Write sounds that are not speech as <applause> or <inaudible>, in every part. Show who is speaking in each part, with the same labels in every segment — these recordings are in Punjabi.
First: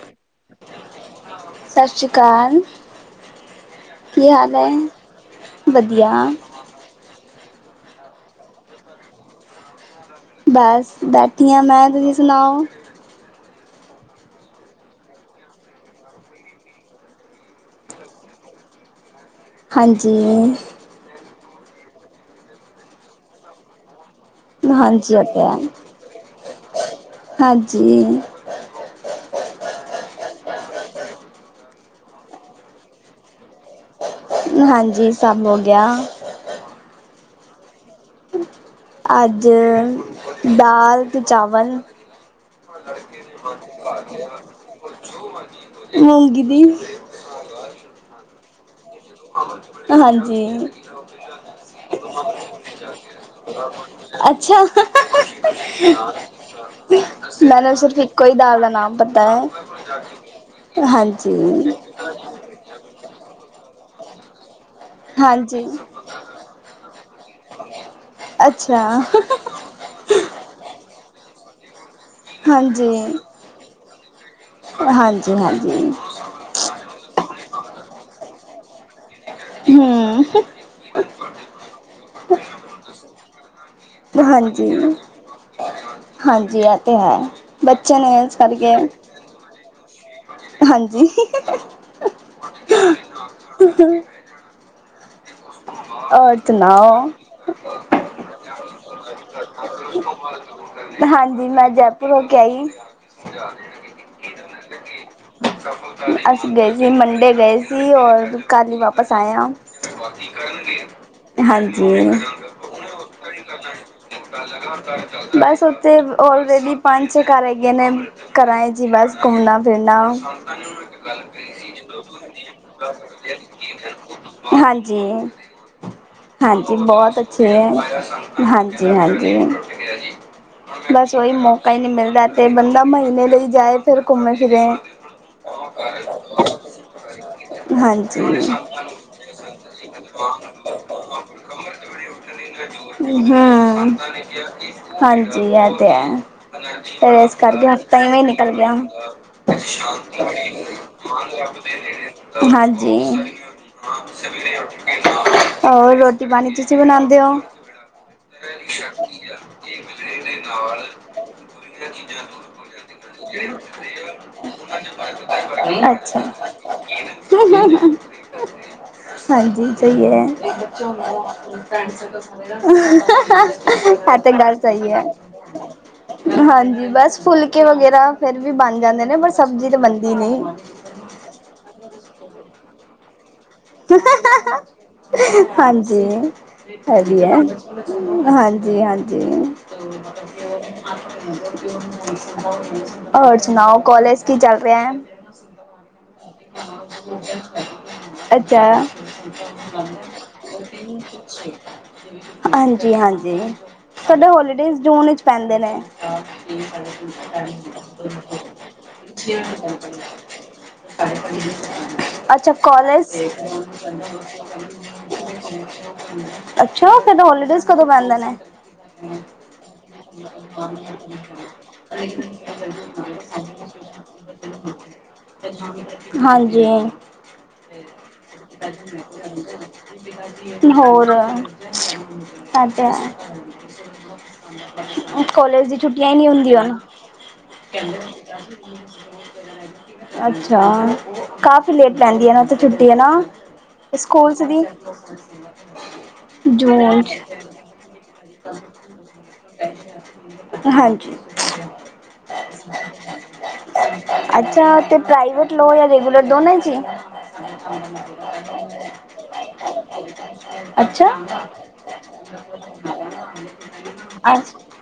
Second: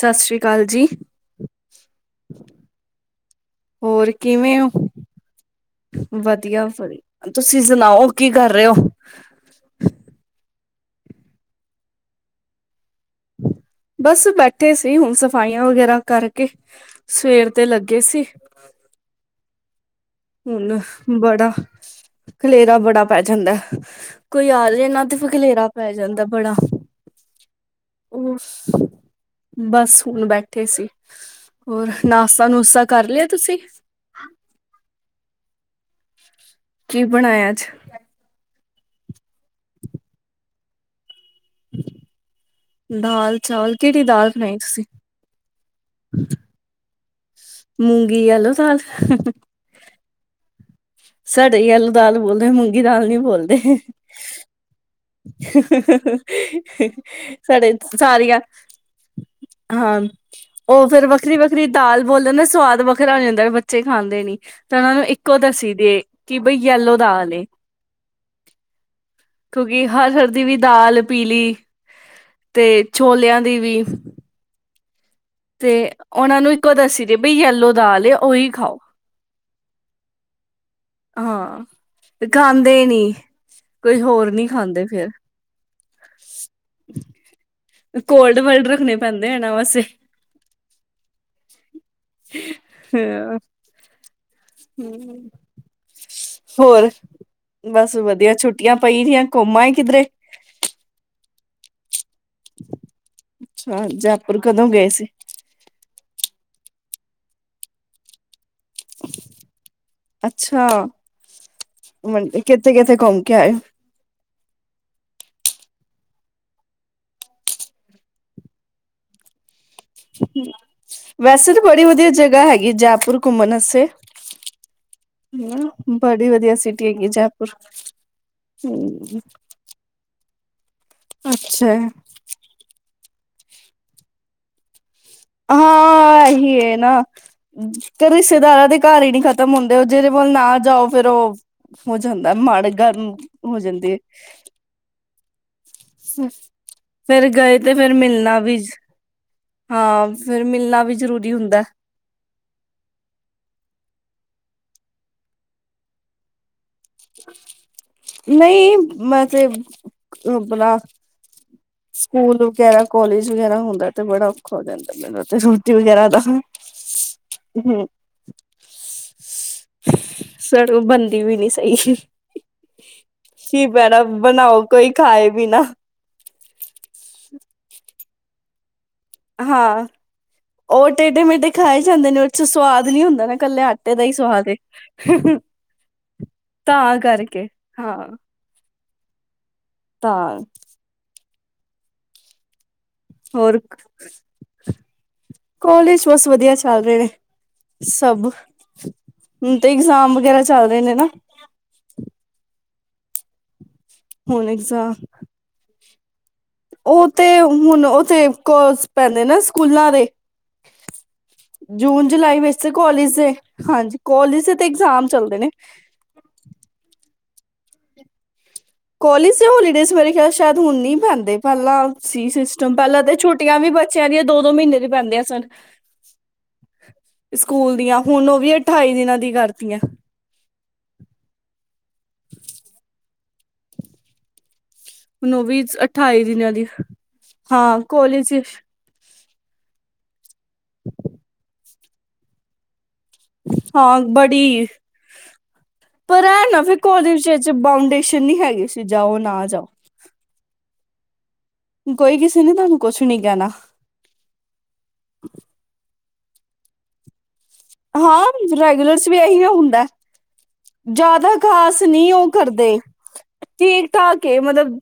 Speaker 1: ਸਾਸ ਸ੍ਰੀ ਕਾਲ ਜੀ।
Speaker 2: ਸਤਿ ਸ਼੍ਰੀ ਅਕਾਲ
Speaker 1: ਹੋਰ
Speaker 2: ਕੀ ਹਾਲ
Speaker 1: ਕਿਵੇਂ
Speaker 2: ਹੈ
Speaker 1: ਹੋ।
Speaker 2: ਵਧੀਆ
Speaker 1: ਤੁਸੀਂ ਸੁਣਾਓ, ਕੀ ਕਰ ਰਹੇ ਹੋ
Speaker 2: ਬਸ ਬੈਠੀ ਹਾਂ ਮੈਂ ਤੁਸੀਂ ਸੁਣਾਓ
Speaker 1: ਬਸ ਬੈਠੇ ਸੀ ਹੁਮ ਸਫਾਈਆਂ ਵਗੈਰਾ ਕਰਕੇ ਸਵੇਰ ਤੇ ਲੱਗੇ ਸੀ।
Speaker 2: ਹਾਂਜੀ
Speaker 1: ਹੁਣ ਬੜਾ ਖਲੇਰਾ ਬੜਾ ਪੈ ਜਾਂਦਾ ਕੋਈ ਆ ਜਾਂ ਨਾ
Speaker 2: ਹਾਂਜੀ
Speaker 1: ਤੇ
Speaker 2: ਹੋ ਗਿਆ
Speaker 1: ਫਖਲੇਰਾ ਪੈ ਜਾਂਦਾ ਬੜਾ
Speaker 2: ਹਾਂਜੀ
Speaker 1: ਉਹ ਬਸ ਹੁਣ ਬੈਠੇ ਸੀ ਹੋਰ ਨਾਸ਼ਤਾ-ਨੁਸਤਾ ਕਰ ਲਿਆ ਤੁਸੀਂ
Speaker 2: ਹਾਂਜੀ ਸਭ ਹੋ ਗਿਆ
Speaker 1: ਕੀ ਬਣਾਇਆ ਅੱਜ
Speaker 2: ਅੱਜ ਦਾਲ ਤੇ ਚਾਵਲ ਲੜਕੇ ਦੇ
Speaker 1: ਦਾਲ
Speaker 2: ਮਨ
Speaker 1: ਚਾਵਲ
Speaker 2: ਭਾ
Speaker 1: ਕਿਹੜੀ
Speaker 2: ਗਿਆ
Speaker 1: ਦਾਲ ਬਣਾਈ ਤੁਸੀਂ?
Speaker 2: ਹੁਣ ਜੋ ਮਰਜੀ ਮੰਗੀ ਦੀ
Speaker 1: ਮੂੰਗੀ ਆ ਯੇਲੋਂ ਦਾਲ
Speaker 2: ਹਾਂਜੀ
Speaker 1: ਸਾਡੇ ਹੀ ਆਲੂ ਦਾਲ ਬੋਲਦੇ ਮੂੰਗੀ ਦਾਲ ਨੀ ਬੋਲਦੇ
Speaker 2: ਅੱਛਾ
Speaker 1: ਸਾਡੇ
Speaker 2: ਮੈਨੂੰ ਸਿਰਫ ਇੱਕੋ ਹੀ
Speaker 1: ਸਾਰੀਆਂ
Speaker 2: ਦਾਲ ਦਾ ਨਾਮ ਪਤਾ ਹੈ
Speaker 1: ਹਾਂ ਉਹ ਫੇਿਰ ਵੱਖਰੀ, ਵੱਖਰੀ
Speaker 2: ਹਾਂਜੀ
Speaker 1: ਦਾਲ ਬੋਲਦੇ ਨਾ ਸਵਾਦ ਵੱਖਰਾ ਹੋ ਜਾਂਦਾ ਬੱਚੇ ਖਾਂਦੇ ਨੀ ਤਾਂ ਉਹਨਾਂ ਨੂੰ ਇੱਕੋ
Speaker 2: ਹਾਂਜੀ
Speaker 1: ਦੱਸੀ ਕਿ ਬਈ ਯਲੋ ਦਾਲ
Speaker 2: ਅੱਛਾ
Speaker 1: ਕਿਉਂਕਿ ਹਰ, ਹਰ ਦੀ ਵੀ ਦਾਲ ਪੀਲੀ ਬਲੀ <unintelligible> ਤੇ
Speaker 2: ਹਾਂਜੀ
Speaker 1: ਛੋਲਿਆਂ ਦੀ ਵੀ
Speaker 2: ਹਾਂਜੀ
Speaker 1: ਤੇ
Speaker 2: ਹਾਂਜੀ
Speaker 1: ਉਹਨਾਂ ਨੂੰ ਇੱਕੋ ਦੱਸੀ ਦੇ ਬ ਯਲੋ ਦਾਲ ਓ ਓਈ ਖਾਓ
Speaker 2: ਹਮ
Speaker 1: ਹਾਂ ਤੇ ਖਾਂਦੇ ਨੀ ਕੋਈ ਹੋਰ ਨਹੀਂੀ
Speaker 2: ਹਾਂਜੀ
Speaker 1: ਖਾਂਦੇ ਫਿਰ
Speaker 2: ਹਾਂਜੀ ਇਹ ਤੇ ਹੈ ਬੱਚੇ ਨੇ ਇਸ
Speaker 1: ਕੋਡ ਵਰਡ
Speaker 2: ਕਰਕੇ
Speaker 1: ਰੱਖਣੇ ਪੈਂਦੇ ਹੈ ਇਨਾ ਵੈਸੇ
Speaker 2: ਹਾਂਜੀ ਹਾ ਹਾ
Speaker 1: ਹਮ ਹੋਰ
Speaker 2: ਸੁਣਾਓ
Speaker 1: ਬਸ ਵਧੀਆ ਛੁੱਟੀਆਂ ਪੈਗੀਆਂ ਘੁੰਮਾਂ ਕਿਧਰੇ
Speaker 2: ਹਾਂਜੀ ਮੈਂ ਜੈਪੁਰ ਹੋ ਕੇ ਆਈ
Speaker 1: ਅੱਛਾ ਜੈਪੁਰ ਕਦੋਂ ਗਏ ਸੀ
Speaker 2: ਗਏ ਸੀ ਮੰਡੇ ਗਏ ਸੀ ਔਰ ਕੱਲ੍ਹ ਹੀ ਵਾਪਸ ਆਆ
Speaker 1: ਹਾਂ ਮੰ ਕਿੱਥੇ, ਕਿੱਥੇ ਘੁੰਮ ਕੇ ਆਏ
Speaker 2: ਅਤੇ ਔਲਰੇਡੀ ਪੰਜ ਛੇ ਘਰ ਹੈਗੇ ਨੇ ਘਰਾਂ ਹੈ ਜੀ ਬਸ ਘੁੰਮਣਾ
Speaker 1: ਵੈਸੇ ਤਾਂ ਬੜੀ ਵਧੀਆ ਜਗ੍ਹਾ ਹੈਗੀ ਜੈਪੁਰ ਘੁੰਮਣ ਵਾਸਤੇ
Speaker 2: <unintelligible> ਹਾਂਜੀ
Speaker 1: ਹਨਾ, ਬੜੀ ਵਧੀਆ
Speaker 2: ਹਾਂਜੀ
Speaker 1: ਸਿਟੀ ਹੈਗੀ
Speaker 2: ਬਹੁਤ
Speaker 1: ਜੈਪੁਰ
Speaker 2: ਅੱਛੇ ਹੈ ਹਾਂਜੀ,
Speaker 1: ਹਮ
Speaker 2: ਹਾਂਜੀ ਬਸ ਉਹੀ ਮੌਕਾ
Speaker 1: ਅੱਛਾ
Speaker 2: ਹੀ ਨਹੀਂੀ ਮਿਲਦਾ ਤੇ ਬੰਦਾ ਮ ਘੇ ਲਈ ਜਾਏ ਫਿਰ ਘੁੰਮੇ ਫਿਰੇ
Speaker 1: ਹਾਂ ਇਹੀ ਨਾ ਤੇ
Speaker 2: ਹਾਂਜੀ
Speaker 1: ਰਿਸ਼ਤੇਦਾਰਾਂ ਦੇ ਘਰ ਹੀ ਨੀ ਖਤਮ ਹੁੰਦੇ ਉਹ ਜਿਹ। ਲ ਨਾ ਜਾਓ ਫੇਿਰ ਉਹ ਹੋ ਜਾਂਦਾ ਮਾੜੇ ਗਰਮ ਹੋ ਜਾਂਦੀ
Speaker 2: ਹਮ
Speaker 1: ਹੈ।
Speaker 2: ਹਾਂਜੀ ਹਾਂਜੀ। ਤੇ
Speaker 1: ਫੇਰ
Speaker 2: ਇਸ
Speaker 1: ਗਏ
Speaker 2: ਕਰਕੇ
Speaker 1: ਤੇ ਫੇਰ
Speaker 2: ਹਫ਼ਤਾ ਹੀਵੇਂ
Speaker 1: ਮਿਲਣਾ
Speaker 2: ਨਿਕਲ
Speaker 1: ਵੀ
Speaker 2: ਗਿਆ
Speaker 1: ਹਾਂ ਫੇਰ ਮਿਲਣਾ ਵੀ ਜ਼ਰੂਰੀ ਹੁੰਦਾ
Speaker 2: ਹਾਂਜੀ। <inaudible> ਹੋਰ ਰੋਟੀ ਪਾਣੀ ਬਣਾਉਂਦੇ ਹੋ?
Speaker 1: ਨਹੀਂ ਮੈ‌ ਤੇ ਆਪਣਾ।
Speaker 2: <unintelligible> ਅੱਛਾ‌।
Speaker 1: ਸਕੂਲ ਵਗੈਰਾ ਕਾਲਜ ਵਗੈਰਾ ਹੁੰਦਾ ਤੇ ਬੜਾ ਔਖਾ ਹੋ ਜਾਂਦਾ ਮੈਨੂੰ ਤੇ ਰੋਟੀ ਵਗੈਰਾ ਦਾ ਹੂੰ
Speaker 2: ਹਾਂਜੀ।
Speaker 1: ਸੜੋ ਬਣਦੀ ਵੀ ਨੀ ਸਹੀ ਕੀ ਬੈਣਾ
Speaker 2: <unintelligible> ਹੈ ਤੇ ਗੱਲ
Speaker 1: ਬਣਾਓ
Speaker 2: ਸਹੀ
Speaker 1: ਕੋਈ
Speaker 2: ਏ।
Speaker 1: ਖਾਏ ਵੀ ਨਾ
Speaker 2: ਹਾਂਜੀ ਬਸ ਫੁਲਕੇ ਵਗੈਰਾ ਫੇਰ ਵੀ ਬਣ ਜਾਂਦੇ ਨੇ ਪਰ ਸਬਜ਼ੀ ਤਾਂ
Speaker 1: ਹਾਂ
Speaker 2: ਬਣਦੀ ਨਹੀਂ।
Speaker 1: ਉਹ ਟੇਢੇ ਮੇਢੇ ਖਾ ਜਾਂਦੇ ਨੇ ਉਹ ਚ ਸਵਾਦ। ਨੀ ਹੁੰਦਾ। ਕੱਲੇ ਆਟੇ ਦਾ ਹੀ ਸਵਾਦ ਏ
Speaker 2: <unintelligible> ਹਾਂਜੀ ਹੈ
Speaker 1: ਤਾਂ
Speaker 2: ਵੀ ਹੈ
Speaker 1: ਕਰਕੇ ਹਾਂ
Speaker 2: ਹਾਂਜੀ ਹਾਂਜੀ।
Speaker 1: ਤਾਂ
Speaker 2: ਜ <inaudible> <inaudible> <inaudible>
Speaker 1: ਹੋਰ ਕੋਾਲਜ ਬਸ ਵਧੀਆ ਚੱਲ ਰਹੇ ਨੇ ਸਭ।
Speaker 2: ਅੱਛਾ <unintelligible>
Speaker 1: ਹੁਣ ਤੇ ਇਗਜ਼ਾਮ ਵਗੈਰਾ ਚੱਲ ਰਹੇ ਨੇ
Speaker 2: ਹਾਂਜੀ।
Speaker 1: ਨਾ
Speaker 2: ਜੀ ਹਾਂਜੀ। ਸਾਡੇ
Speaker 1: ਹੁਣ
Speaker 2: ਹੋਲੀਡੇਜ਼
Speaker 1: ਇਗਜ਼ਾਮ
Speaker 2: ਜੂਨ ਵਿੱਚ ਪੈਂਦੇ ਨੇ। ਹਾਂ। <unintelligible>
Speaker 1: ਉਹ ਤੇ ਹੁਣ ਉਹ ਤੇ ਕੋ ਪੈਂਦੇ ਨਾ ਸਕੂਲਾਂ ਦੇ ਜੂਨ ਜੁਲਾਈ
Speaker 2: ਅੱਛਾ
Speaker 1: ਵਿੱਚ ਕੋਾਲਜ।
Speaker 2: <unintelligible>
Speaker 1: ਚੱਲਦੇ ਨੇ
Speaker 2: ਅੱਛਾ। ਹੋਲੀਡੇਜ਼ ਕਦੋਂ ਪੈਂਦੇ ਨੇ?
Speaker 1: ਕੋਾਲਜ ਤੇ ਹੋਲੀਡੇਜ ਮੇਰੇ ਖਿਆਲ ਸ਼ਾਇਦ ਹੁਣ ਨੀ ਪੈਂਦੇ ਪਹਿਲਾਂ ਸੀ ਸਿਸਟਮ ਪਹਿਲਾਂ ਤੇ ਛੁੱਟੀਆਂ ਵੀ ਬੱਚਿਆ ਦੀਆ ਦੋ ਦੋ ਮਹੀਨੇ ਦੀਆਂ ਪੈਂਦੀਆਂ ਸਨ।
Speaker 2: ਹਾਂਜੀ
Speaker 1: ਦੀਆਂ ਹੁਣ ਉਹ ਵੀ ਅਠਾਈ ਦਿਨਾਂ ਦੀ ਕਰਤੀਆਂ
Speaker 2: <unintelligible> ਹੋਰ ਇਹ ਤੇ ਹੈ। <inaudible>
Speaker 1: ਹੁਣ ਉਹ ਵੀ
Speaker 2: ਕਾਲਜ ਦੀ ਛੁੱਟੀਆਂ
Speaker 1: ਅਠਾਈ
Speaker 2: ਨਹੀਂ
Speaker 1: ਦਿਨਾਂ
Speaker 2: ਹੁੰਦੀਆਂ।
Speaker 1: ਦੀ
Speaker 2: <inaudible>
Speaker 1: ਹਾਂ ਕਾਲਜ
Speaker 2: ਅੱਛਾ ਕਾਫੀ। ਲੇਟ ਪੈਂਦੀ ਹੈ ਨਾ ਤੇ।
Speaker 1: ਹਾਂ ਬੜੀ ਏ ਪਰ ਹੈ ਨਾ ਫਿਰ
Speaker 2: ਜੂਨ
Speaker 1: ਕੋਲਜ
Speaker 2: 'ਚ
Speaker 1: ਵਿਚ ਬਾਊਂਡੇਸ਼ਨ ਨੀ ਹੈਗੀ ਸੀ ਜਾਓ ਨਾ ਜਾਓ।
Speaker 2: ਹਾਂਜੀ
Speaker 1: ਕੋਈ ਕਿਸੇ ਨੇ ਤੁਹਾਨੂੰ ਕੁਛ ਨੀ ਕਹਿਣਾ
Speaker 2: ਅੱਛਾ ਤੇ ਪ੍ਰਾਈਵੇਟ ਲੋਓ ਜਾਂ ਰੈਗੂਲਰ ਦੋਨਾਂ ਜ
Speaker 1: ਹਾਂ ਰੈਗੂਲਰਸ ਵੀ ਇਹੀ ਉਹ ਹੁੰਦਾ ਜਿਆਦਾ ਖਾਸ ਨੀ ਉਹ ਕਰਦੇ ਠੀਕ ਠਾਕ ਏ ਮਤਲਬ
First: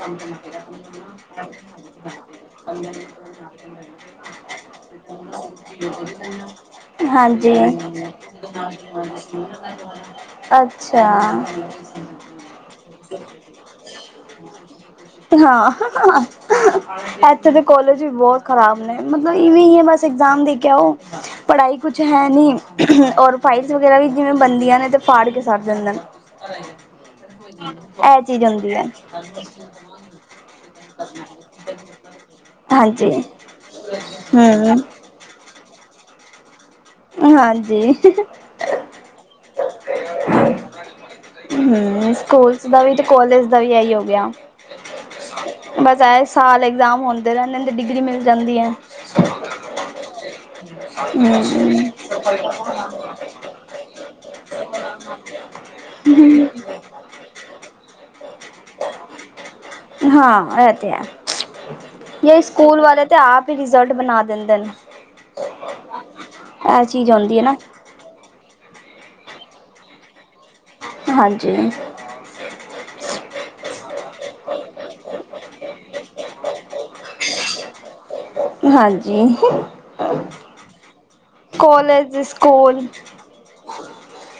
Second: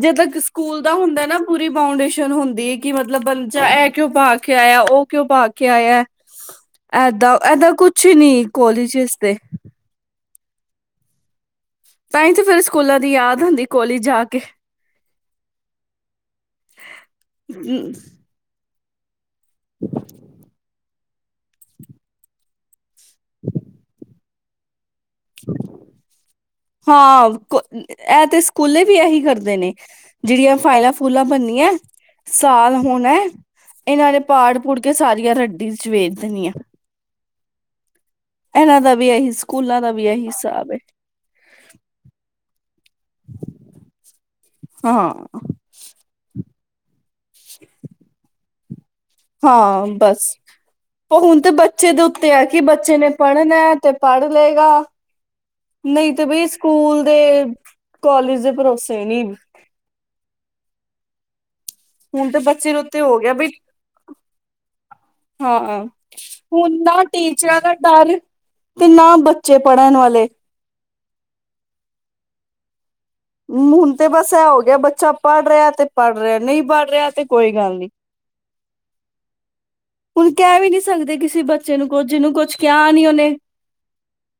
Speaker 1: ਜਿਦ ਕ ਸਕੂਲ ਚ ਹੁੰਦਾ ਪੂਰੀ ਬਾਊਂਡੇਸ਼ਨ ਹੁੰਦੀ ਕਿ ਮਤਲਬ ਬੱਚਾ ਇਹ ਕਿਉ ਪਾ ਕੇ ਆਇਆ ਕਿਉ ਪਾ ਕੇ ਆਇਆ। ਏਦਾਂ
Speaker 2: ਹਾਂਜੀ <inaudible>
Speaker 1: ਏਦਾਂ ਕੁਛ ਨੀ ਕੋਲਜਿਸ ਤੇ
Speaker 2: ਅੱਛਾ।
Speaker 1: ਤਾਂ ਹੀ ਤੇ ਫੇਰ ਸਕੂਲਾਂ ਦੀ ਯਾਦ ਹੁੰਦੀ ਕੋਲਜ ਜਾ ਕੇ
Speaker 2: <unintelligible> ਹਾਂ ਹਾਂ ਇੱਥੇ ਦੇ ਕੋਲੇਜ ਵੀ ਬਹੁਤ ਖ਼ਰਾਬ <unintelligible> ਇਹ ਵੀ ਹੀ ਹੈ ਬਸ ਐਗਜ਼ਾਮ ਦੇ ਕੇ ਆ ਆਓ। <unintelligible> ਪੜ੍ਹਾਈ ਕੁਛ ਹੈ ਨਹੀਂ ਔਰ ਫਾਈਲਸ ਵਗੈਰਾ ਵੀ ਜਿਵੇਂ ਬਣਦੀਆਂ ਨੇ ਤੇ ਫਾੜ ਕੇ ਸੱਟ ਦਿੰਦੇ ਨੇ
Speaker 1: ਹਾਂ ਇਹ ਤੇ
Speaker 2: ਚੀਜ਼ ਹੁੰਦੀ ਹੈ
Speaker 1: ਸਕੂਲੇ ਵੀ ਇਹੀ ਕਰਦੇ ਨੇ ਜਿਹੜੀਆਂ ਫਾਈਲਾਂ ਫੂਲਾਂ ਬਣਨੀਆਂ ਸਾਲ
Speaker 2: ਹਾਂਜੀ
Speaker 1: ਹੋਣਾ ਹੈ ਇਹਨਾਂ ਨੇ ਪਾੜ ਪੁੜ
Speaker 2: ਹਮ
Speaker 1: ਕੇ ਸਾਰੀਆਂ ਰੱਦੀ ਚ ਵੇ ਧਨੀਆ
Speaker 2: ਹਾਂਜੀ। <unintelligible> <unintelligible>
Speaker 1: ਦਾ ਵੀ ਇਹੀ ਸਕੂਲਾਂ ਦਾ ਵੀ ਇਹੀ ਹਿਸਾਬ ਹੈ ਹਾਂ
Speaker 2: ਦਰਾਨ ਦੀ ਡਿਗਰੀ ਮਿਲ ਜਾਂਦੀ ਹੈ।
Speaker 1: ਹਾਂ ਬਸ ਪ ਹੁਣ ਤੇ
Speaker 2: ਹਮ
Speaker 1: ਬੱਚੇ ਦੇ ਉੱਤੇ ਹੈ ਕਿ ਬੱਚੇ ਨੇ ਪੜ੍ਹਨਾ ਹੈ ਤੇ ਪੜ੍ਹ ਚੱਲੇਗਾ ਨਹੀਂ ਤੇ ਬਈ ਸਕੂਲ ਦੇ ਕਾਲਜ ਦੇ ਭਰੋਸੇ ਨੀ।
Speaker 2: ਹਾਂ ਅ ਤੇ ਹੈ।
Speaker 1: ਹੁਣ ਤੇ
Speaker 2: ਜ
Speaker 1: ਬੱਚੇ ਦੇ
Speaker 2: ਸਕੂਲ
Speaker 1: ਉੱਤੇ
Speaker 2: ਵਾਲੇ
Speaker 1: ਹੋ
Speaker 2: ਤਾਂ
Speaker 1: ਗਿਆ ਬਈ
Speaker 2: ਆਪ ਹੀ ਰਿਜ਼ਲਟ ਬਣਾ ਦਿੰਦੇ ਨੇ
Speaker 1: ਹਾਂ ਹੁਣ
Speaker 2: ਇਹ
Speaker 1: ਨਾ
Speaker 2: ਚੀਜ਼ ਆਉਦੀ ਹੈ ਨਾ।
Speaker 1: ਟੀਚਰਾਂ ਦਾ ਡਰ ਤੇ ਨਾ ਬੱਚੇ ਪੜ੍ਹਨ ਵਾਲੇ।
Speaker 2: ਹਾਂਜੀ।
Speaker 1: ਹੁਣ ਤੇ ਬਸ ਇਹ ਹੋ ਗਿਆ ਬੱਚਾ ਪੜ੍ਹ ਰਿਹਾ ਤੇ ਪੜ੍ਹ ਰਿਹਾ ਨਹੀਂ ਪੜ੍ਹ ਰਿਹਾ ਤੇ ਕੋਈ ਗੱਲ ਨੀ।
Speaker 2: ਹਾਂਜੀ। ਹਮ
Speaker 1: ਹੁਣ ਕਹਿ ਵੀ ਨੀ ਸਕਦੇ ਕਿਸੇ ਬੱਚੇ ਨੂੰ ਕੁਝ
Speaker 2: ਕਾਲਜ
Speaker 1: ਜਿਹਨੂੰ ਕੁਛ
Speaker 2: ਸਕੂਲ
Speaker 1: ਕਿਹਾ ਨੀ ਉਹਨੇ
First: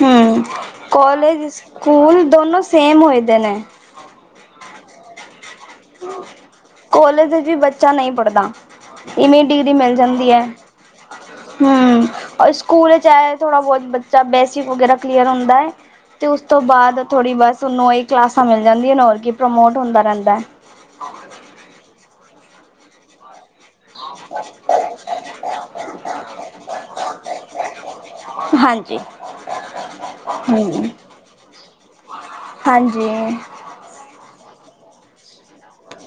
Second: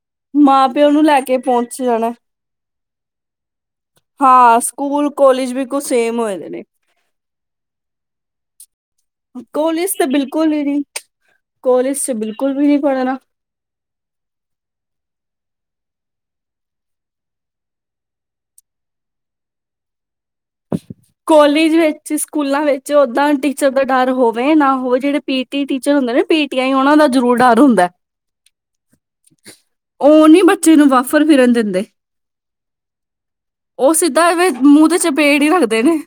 Speaker 2: ਹਮ
Speaker 1: ਮਾਂ ਪਿਓ ਨੂੰ ਲੈ ਕੇ
Speaker 2: ਕਾਲਜ
Speaker 1: ਪਹੁੰਚ ਜਾਣਾ
Speaker 2: ਸਕੂਲ ਦੋਨੋ ਸੇਮ ਹੋਏ ਪਏ ਨੇ।
Speaker 1: ਹਾਂ ਸਕੂਲ ਕਾਲਜ ਵੀ ਕੁ ਸੇਮ ਹੋਏ ਦੇ ਨੇ
Speaker 2: ਕੋਲੇਜ ਦੇ ਵਿੱਚ ਵੀ ਬੱਚਾ ਨਹੀਂ ਪੜ੍ਹਦਾ। ਇਵੇ ਡਿਗਰੀ
Speaker 1: ਕਾਲਜ
Speaker 2: ਮਿਲ
Speaker 1: ਤੇ
Speaker 2: ਜਾਂਦੀ ਹੈ
Speaker 1: ਬਿਲਕੁਲ ਹੀ ਨੀ ਕੋਲਜ
Speaker 2: ਹਮ
Speaker 1: ਚ ਬਿਲਕੁਲ
Speaker 2: ਔਰ
Speaker 1: ਵੀ ਨਹੀਂ
Speaker 2: ਸਕੂਲ ਚ
Speaker 1: ਪੜ੍ਹਨਾ
Speaker 2: ਐ ਥੋੜ੍ਹਾ ਬਹੁਤ ਬੱਚਾ ਬੇਸਿਕ ਵਗੈਰਾ ਕਲੀਅਰ ਹੁੰਦਾ ਐ। ਤੇ ਉਸ ਤੋਂ ਬਾਅਦ ਥੋੜ੍ਹੀ ਬਸ ਉਨੂੰ ਇਹ ਕਲਾਸਾਂ ਮਿਲ ਜਾਂਦੀਆਂ ਨੇ ਹੋਰ ਕੀ ਪ੍ਰਮੋਟ ਹੁੰਦਾ ਰਹਿੰਦਾ ਹੈ।
Speaker 1: ਕਾਲਜ ਵਿੱਚ ਸਕੂਲਾਂ ਵਿੱਚ ਓਦਾਂ ਟੀ ਟੀਚਰ ਦਾ ਡਰ ਹੋਵੇ ਨਾ ਹੋਵੇ, ਜਿਹੜੇ ਪੀਟੀ ਟੀਚਰ ਹੁੰਦੇ ਨੇ ਪੀਟੀ ਆਈ ਉਹਨਾਂ ਦਾ ਜਰੂਰ ਡਰ ਹੁੰਦਾ
Speaker 2: ਹੈ ਹਾਂਜੀ
Speaker 1: ਉਹ ਨੀ ਬੱਚੇ ਨੂੰ
Speaker 2: ਹਮ
Speaker 1: ਬਾਫਰ ਫਿਰਨ ਦਿੰਦੇ।
Speaker 2: ਹਾਂਜੀ।
Speaker 1: ਉਹ ਸਿੱਧਾ ਮੂੰਹ ਤੇ ਚਪੇੜ ਹੀ ਰੱਖਦੇ ਨੇ।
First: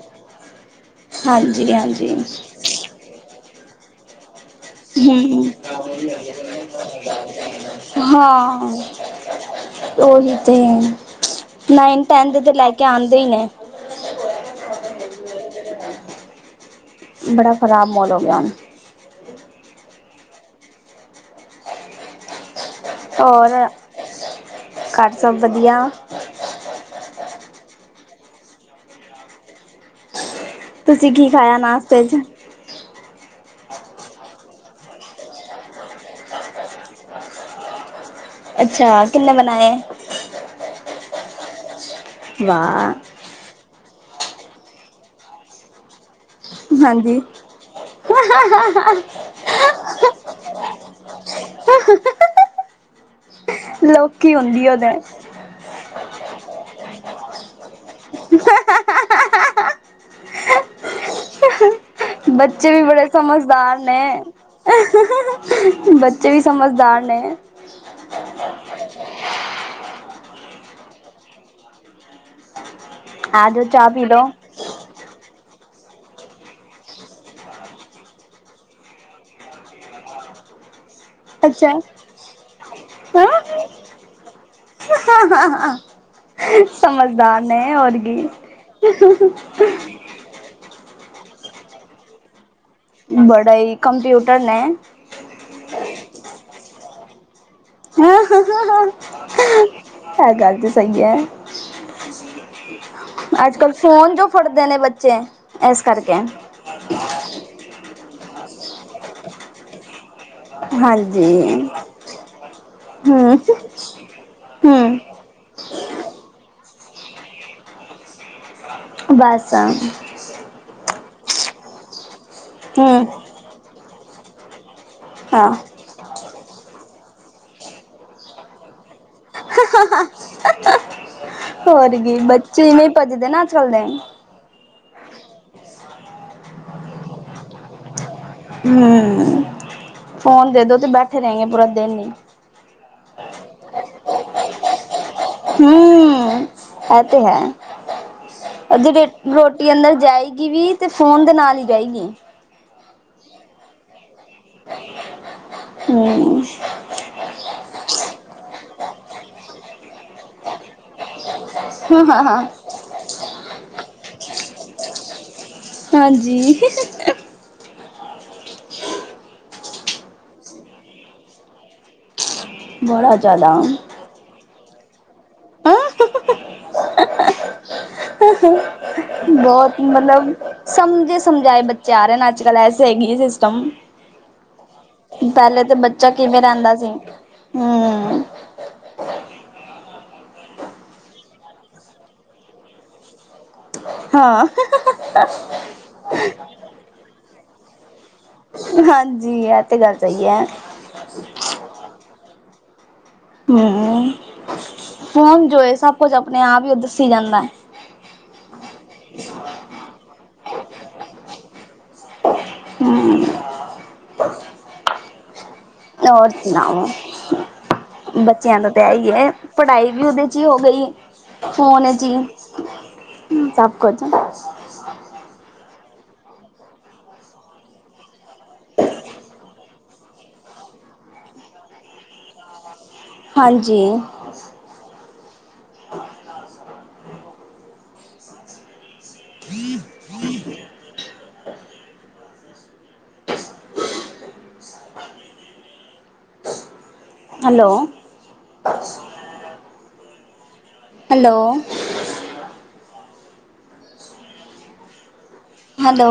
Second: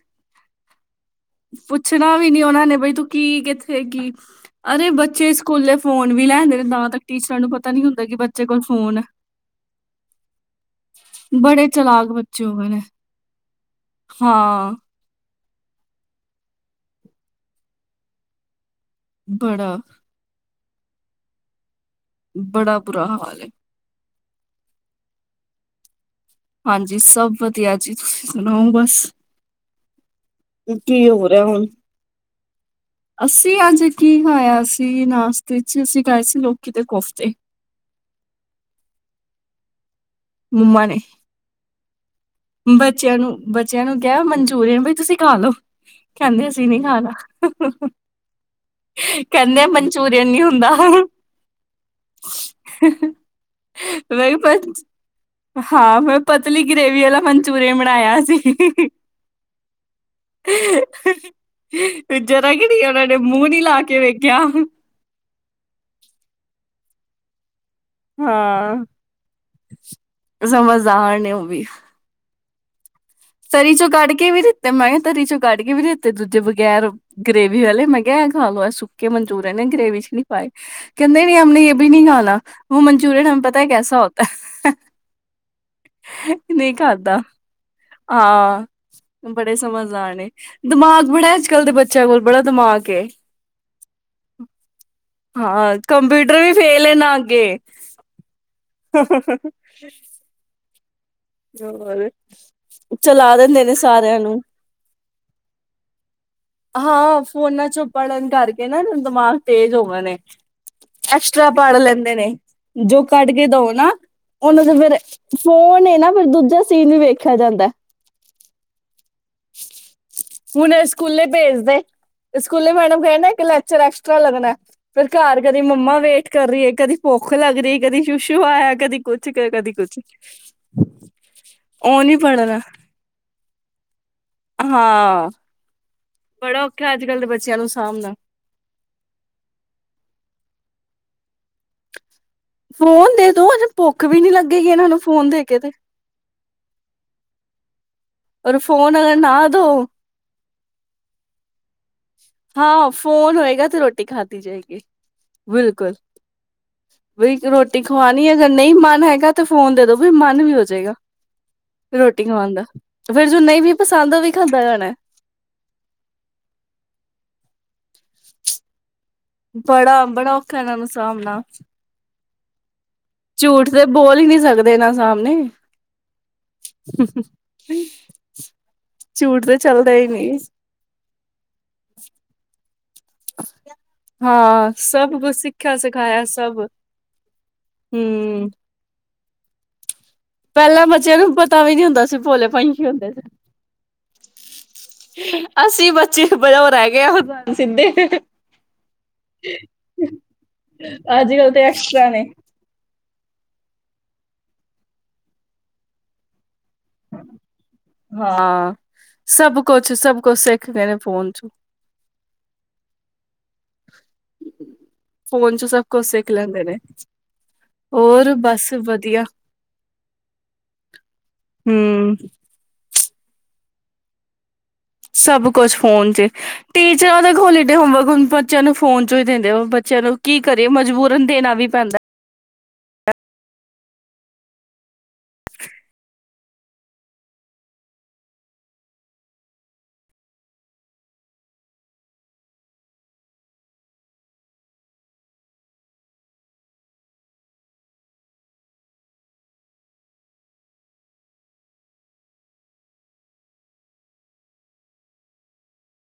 Speaker 2: ਹਾਂਜੀ ਹਾਂਜੀ
Speaker 1: ਪੁੱਛਣਾ ਵੀ ਨੀ ਉਹਨਾ ਨੇ ਬਈ ਤੂੰ ਕੀ <unintelligible>
Speaker 2: ਹੂੰ
Speaker 1: ਬੱਚੇ
Speaker 2: ਹੂੰ
Speaker 1: ਸਕੂਲੇ ਫੋਨ ਵੀ ਲੈਂਦੇ ਨੇ ਤਾਂ ਤੱਕ ਟੀਚਰਾਂ ਨੂੰ ਪਤਾ ਨੀ ਹੁੰਦਾ ਕਿ ਬੱਚੇ ਕੋਲ
Speaker 2: ਹਾਂ
Speaker 1: ਫੋਨ ਐ।
Speaker 2: ਉਹੀ ਤੇ
Speaker 1: ਬੜੇ
Speaker 2: ਨਾਈਨ
Speaker 1: ਚਲਾਕ
Speaker 2: ਟੇ
Speaker 1: ਬੱਚੇ
Speaker 2: ਤੇ
Speaker 1: ਹੋ ਗਏ
Speaker 2: ਲੈ
Speaker 1: ਨੇ
Speaker 2: ਕੇ ਆਦੇ ਹੀ ਨੇ।
Speaker 1: ਹਾਂ।
Speaker 2: ਬੜਾ ਖਰਾਬ ਮਾਹੌਲ ਹੋ ਗਿਆ ਹੁਣ।
Speaker 1: ਬੜਾ ਬੜਾ ਬੁਰਾ ਹਾਲ ਹੈ।
Speaker 2: ਹੋਰ ਘਰ ਸਭ ਵਧੀਆ
Speaker 1: ਹਾਂਜੀ, ਸਭ ਵਧੀਆ ਜੀ ਤੁਸੀਂ ਸੁਣਾਓ ਬਸ
Speaker 2: ਤੁਸੀਂ
Speaker 1: ਹੋ
Speaker 2: ਕੀ
Speaker 1: ਰਿਹਾ
Speaker 2: ਖਾਇਆ
Speaker 1: ਹੁਣ
Speaker 2: ਨਾਸ਼ਤੇ ਚ
Speaker 1: ਅਸੀਂ ਅੱਜ ਕੀ ਖਾਇਆ ਸੀ ਨਾਸਤੇ ਚ ਅਸੀਂ ਖਾਏ ਸੀ ਲੋਕੀ ਦੇ ਕੋਫਤੇ
Speaker 2: ਅੱਛਾ ਕਿੰਨੇ ਬਣਾਇਆ।
Speaker 1: ਮੰਮਾ ਨੇ।
Speaker 2: ਵਾਹ
Speaker 1: ਬੱਚਿਆਂ ਨੂੰ ਬ ਬੱਚਿਆਂ ਨੂੰ ਕਿਹਾ ਮਨਚੂਰੀਅਨ ਵੀ ਤੁਸੀਂ ਖਾਲੋ। ਕਹਿੰਦੇ ਅਸੀਂ ਨੀ ਖਾਣਾ
Speaker 2: ਹਾਂਜੀ
Speaker 1: ਕਹਿੰਦੇ ਆ ਮਨਚੂਰੀਅਨ ਨੀ ਹੁੰਦਾ। ਮੈਂ
Speaker 2: ਲੋਕੀ
Speaker 1: <unintelligible>
Speaker 2: ਹੁੰਦੀ ਉਹਦੇ
Speaker 1: ਹਾਂ ਮੈਂ ਪਤਲੀ ਗਰੇਵੀ ਆਲਾ ਮਨਚੂਰੀਅਨ ਬਣਾਇਆ ਸੀ, ਜਰਾ ਕੁ
Speaker 2: ਬੱਚੇ ਵੀ
Speaker 1: ਉਹਨਾਂ
Speaker 2: ਬੜੇ
Speaker 1: ਨੇ ਮੂੰਹ ਨਹੀਂ
Speaker 2: ਸਮਝਦਾਰ
Speaker 1: ਲਾ ਕੇ
Speaker 2: ਨੇ
Speaker 1: ਵੇਖਿਆ।
Speaker 2: ਬੱਚੇ ਵੀ ਸਮਝਦਾਰ ਨੇ
Speaker 1: ਹਾਂ ਸਮਝਦਾਰ ਨੇ। <unintelligible>
Speaker 2: ਆ ਜਾਓ
Speaker 1: ਤਰੀ ਚੋਂ
Speaker 2: ਚਾਹ ਪੀ
Speaker 1: ਕੱਢ ਕੇ
Speaker 2: ਲਓ
Speaker 1: ਵੀ ਦਿੱਤੇ ਮੈਂ ਤਰੀ ਚੋਂ ਕੱਢ ਕੇ ਵੀ ਦਿੱਤੇ ਤੇ ਦੂਜੇ ਬਗੈਰ ਗਰੇੇਵੀ ਵਾਲੇ ਮੈਂ ਕਿਹਾ ਖਾ ਲਓ, ਸੁੱਕੇ ਮਨਚੂਰੀਨ ਨੇ ਗ੍ਰਰੇਵੀ ਚ ਨਹੀਂ ਪਾਏ ਕਹਿੰਦੇ ਨ ਹਮ ਨੇ ਇਹ ਵੀ ਨਹੀਂ ਖਾਣਾ ਵੋ ਮਨਚੂਰਅਨ ਹਮੇਂ ਪਤਾ
Speaker 2: ਅੱਛਾ
Speaker 1: ਕੈਸਾ ਹੋਤਾ ਨਹੀਂ ਖਾਤਾ। ਹਾਂ ਬੜੇ ਸਮਜ਼ ਆਣੇ ਦਿਮਾਗ ਬੜਾ ਅੱਜ ਕੱਲ ਦੇ ਬੱਚਿਆਂ ਕੋਲ ਬੜਾ ਦਿਮਾਗ
Speaker 2: ਬੜਾ ਹੀ ਕੰਪਿਊਟਰ ਨੇ
Speaker 1: ਹਾਂ ਕੰਪਿਊਟਰ ਵੀ ਫੇਲ ਹੈ ਨਾ ਅੱਗੇ
Speaker 2: ਇਹ
Speaker 1: ਹ
Speaker 2: ਗੱਲ ਤੇ ਸਹੀ ਹੈ
Speaker 1: ਹੋਰ ਚਲਾ
Speaker 2: ਅੱਜ
Speaker 1: ਦਿੰਦੇ
Speaker 2: ਕੱਲ
Speaker 1: ਨੇ
Speaker 2: ਫੋਨ
Speaker 1: ਸਾਰਿਆਂ
Speaker 2: ਜੋ
Speaker 1: ਨੂੰ
Speaker 2: ਫੜਦੇ ਨੇ ਬੱਚੇ ਇਸ ਕਰਕੇ
Speaker 1: ਹਾਂ ਫੋਨਾਂ ਚੋਂ ਪੜ੍ਹਨ ਕਰਕੇ ਨਾ ਇਹਨਾਂ ਦਿਮਾਗ ਤੇਜ਼ ਹੋਗੇ ਨੇ
Speaker 2: ਹਾਂਜੀ
Speaker 1: ਐਕਸਟਰਾ ਪਾੜ ਲੈਂਦੇ ਨੇ ਜੋ ਕੱਢ
Speaker 2: ਹਮ
Speaker 1: ਕੇ ਦਓ ਨਾ ਉਹਨਾਂ ਦਾ ਫੇਰ
Speaker 2: ਹਮ
Speaker 1: ਫੋਨ ਨਾ ਫਿਰ ਦੂਜਾ ਟੀਵੀ ਵੀ ਵੇਖਿਆ ਜਾਂਦਾ।
Speaker 2: ਬਸ ਅ
Speaker 1: ਹੁਣ ਇਹ ਸਕੂਲੇ ਭੇਜਦੇ। ਸਕੂਲੇ ਮੈਡਮ ਕਹਿਣਾ ਇਕ ਲੈਕਚਰ ਐਕਸਟ੍ਰਾ ਉੱਚਾ ਲੱਗਣਾ ਫੇਰ ਘਰ
Speaker 2: ਹਾਂ
Speaker 1: ਕਦੀ ਮੰਮਾ ਵੇਟ ਕਰ ਰਹੀ ਹੈ ਕਦੀ ਭੁੱਖ ਲੱਗ ਰਹੀ ਕਦੀ ਸ਼ੂਸ਼ੂ ਹੋਇਆ ਕਦੀ ਕੁਛ ਕਦੀ ਕੁਛ
Speaker 2: <unintelligible> ਹੋਰ
Speaker 1: ਉਹ ਨੀ
Speaker 2: ਕੀ
Speaker 1: ਪੜ੍ਹਨਾ
Speaker 2: ਬੱਚੇਵੇਂ ਭੱਜਦੇ ਨਾ ਅੱਜ ਕੱਲ ਦੇ
Speaker 1: ਹਾਂ ਬੜਾ ਔਖਾ ਅੱਜ ਕੱਲ੍ਹ ਦੇ ਬੱਚਿਆਂ ਨੂੰ ਸਾਂਭਣਾ
Speaker 2: ਹਮ ਫੋਨ ਦੇ ਦੋ ਤੇ ਬੈਠੇ ਰਹਿਗੇ ਪੂਰਾ ਦਿਨ ਹੀ
Speaker 1: ਫੋਨ ਦੇ ਤੋ ਅਜੇ ਭੁੱਖ ਵੀ ਨੀ ਲੱਗੇਗੀ ਇਹਨਾਂ ਨੂੰ ਫੋਨ ਦੇ ਕੇ ਤੇ
Speaker 2: ਹੈ ਤੇ ਹੈ
Speaker 1: ਔਰ ਫੋਨ
Speaker 2: ਅਜੇ
Speaker 1: ਅਗਰ ਨਾ ਦੋ
Speaker 2: ਰੋਟੀ ਅੰਦਰ ਜਾਈ ਗੀ ਵੀ ਤੇ ਫੋਨ ਦੇ ਨਾਲ ਹੀ ਜਾਏਗੀ।
Speaker 1: ਹਾਂ ਫੋਨ ਹੋਏਗਾ ਤੇ ਰੋਟੀ ਖਾਧ ਜਾਏਗੀ ਬਿਲਕੁਲ
Speaker 2: ਹਮ
Speaker 1: ਵੀ ਰੋਟੀ ਖਵਾਣੀ ਅਗਰ ਨਹੀਂ ਮਨ ਹੈਗਾ ਤੇ ਫੋਨ ਦੇ ਦੋ ਵੀ ਮਨ ਵੀ ਹੋ ਜਾਏਗਾ ਰੋਟੀ
Speaker 2: ਹਾਂ ਹਾਂ
Speaker 1: ਖਵਾਉਣ ਦਾ ਫੇਰ ਜੋ ਨਹੀਂ ਵੀ ਪਸੰਦ ਹੋ ਵੀ ਖਾਂਦਾ ਜਾਣਾ।
Speaker 2: ਹਾਂਜੀ
Speaker 1: ਬੜਾ ਬੜਾ ਔਖਾ ਇਹਨਾਂ ਨੂੰ ਸਾਹਮਣਾ ਝੂਠ ਤੇ ਬੋਲ ਹੀ ਨਹੀਂ ਸਕਦੇ ਇਹਨਾਂ ਨਹੀਂ <unintelligible>
Speaker 2: <unintelligible>
Speaker 1: ਝੂਠ ਤੇ
Speaker 2: ਬਹੁਤ
Speaker 1: ਚੱਲਦਾ ਹੀ
Speaker 2: ਮਤਲਬ
Speaker 1: ਨਹੀਂ
Speaker 2: ਸਮਝੇ ਸਮਝਾਏ ਬੱਚੇ ਆ ਰਹੇ ਨੇ ਅੱਜ ਕੱਲ ਐਸੇ ਹੈਗੀ ਸਿਸਟਮ
Speaker 1: ਹਾਂ ਸਭ ਕੁਛ
Speaker 2: ਪਹਿਲੇ ਤਾਂ
Speaker 1: ਸਿੱਖਿਆ
Speaker 2: ਬੱਚਾ
Speaker 1: ਸਿਖਾਇਆ
Speaker 2: ਕਿਵੇਂ
Speaker 1: ਸਭ
Speaker 2: ਰਹਿੰਦਾ ਸੀ ਹਮ।
Speaker 1: ਹੂੰ ਪਹਿਲਾਂ ਬੱਚਿਆਂ ਨੂੰ ਪਤਾ ਵੀ ਨੀ ਹੁੰਦਾ ਸੀ ਭੋਲੇ ਪੰਛੀ ਹੁੰਦੇ ਸੀ।
Speaker 2: ਹਾਂ
Speaker 1: ਅਸੀਂ ਬੱਚੇ ਉਹ ਰਹਿ ਗਿਆ ਆ ਸਿੱਧੇ <inaudible>
Speaker 2: ਹਾਂਜੀ ਇਹ ਤੇ ਗੱਲ ਸਹੀ ਹੈ।
Speaker 1: ਅੱਜ ਕੱਲ ਤੇ ਐਕਸਟਰਾ ਨੇ
Speaker 2: ਹਮ ਫੋਨ ਜੋ ਐ ਸਭ ਕੁਝ ਆਪਣੇ ਆਪ ਵੀ ਉਹ ਦੱਸੀ ਜਾਂਦਾ
Speaker 1: ਹਾਂ ਸਭ ਕੁਛ ਸਭ ਕੁਛ ਸਿੱਖ ਗਏ ਨੇ ਫੋਨ ਚ
Speaker 2: ਹਮ
Speaker 1: ਫੋਨ ਚ ਸਭ ਕੁਛ
Speaker 2: ਹੋਰ
Speaker 1: ਸਿੱਖ ਲੈਂਦੇ ਨੇ
Speaker 2: ਸੁਣਾਓ
Speaker 1: ਹੋਰ
Speaker 2: ਬੱਚਿਆਂ ਦਾ
Speaker 1: ਬਸ
Speaker 2: ਤਾਂ ਹੈ ਹੀ
Speaker 1: ਵਧੀਆ
Speaker 2: ਹੈ ਪੜ੍ਹਾਈ ਵੀ ਉਹਦੇ ਚ ਹੀ ਹੋ ਗਈ ਫੋਨ ਚ
Speaker 1: ਹੂੰ
Speaker 2: ਹੀ ਸਭ ਕੁਝ ਨਾ
Speaker 1: ਸਭ ਕੁਛ ਫੋਨ ਟੀਚਰਾਂ ਦਾ ਹੋਲੀ ਡੇਅ ਹੋਮਵਰਕ ਹਣ ਬੱਚਿਆਂ ਨੂੰ ਫੋਨ ਚੋਂ ਹੀ ਦਿੰਦੇ ਬੱਚਿਆਂ ਨੂੰ ਕੀ ਕਰੀਏ ਮਜਬੂਰਨ ਦੇਣਾ ਵੀ ਪੈਂਦਾ।
Speaker 2: ਹਾਂਜੀ। ਹਮ ਹਮ। ਹੈਲੋ। ਹੈਲੋ। ਹੈਲੋ।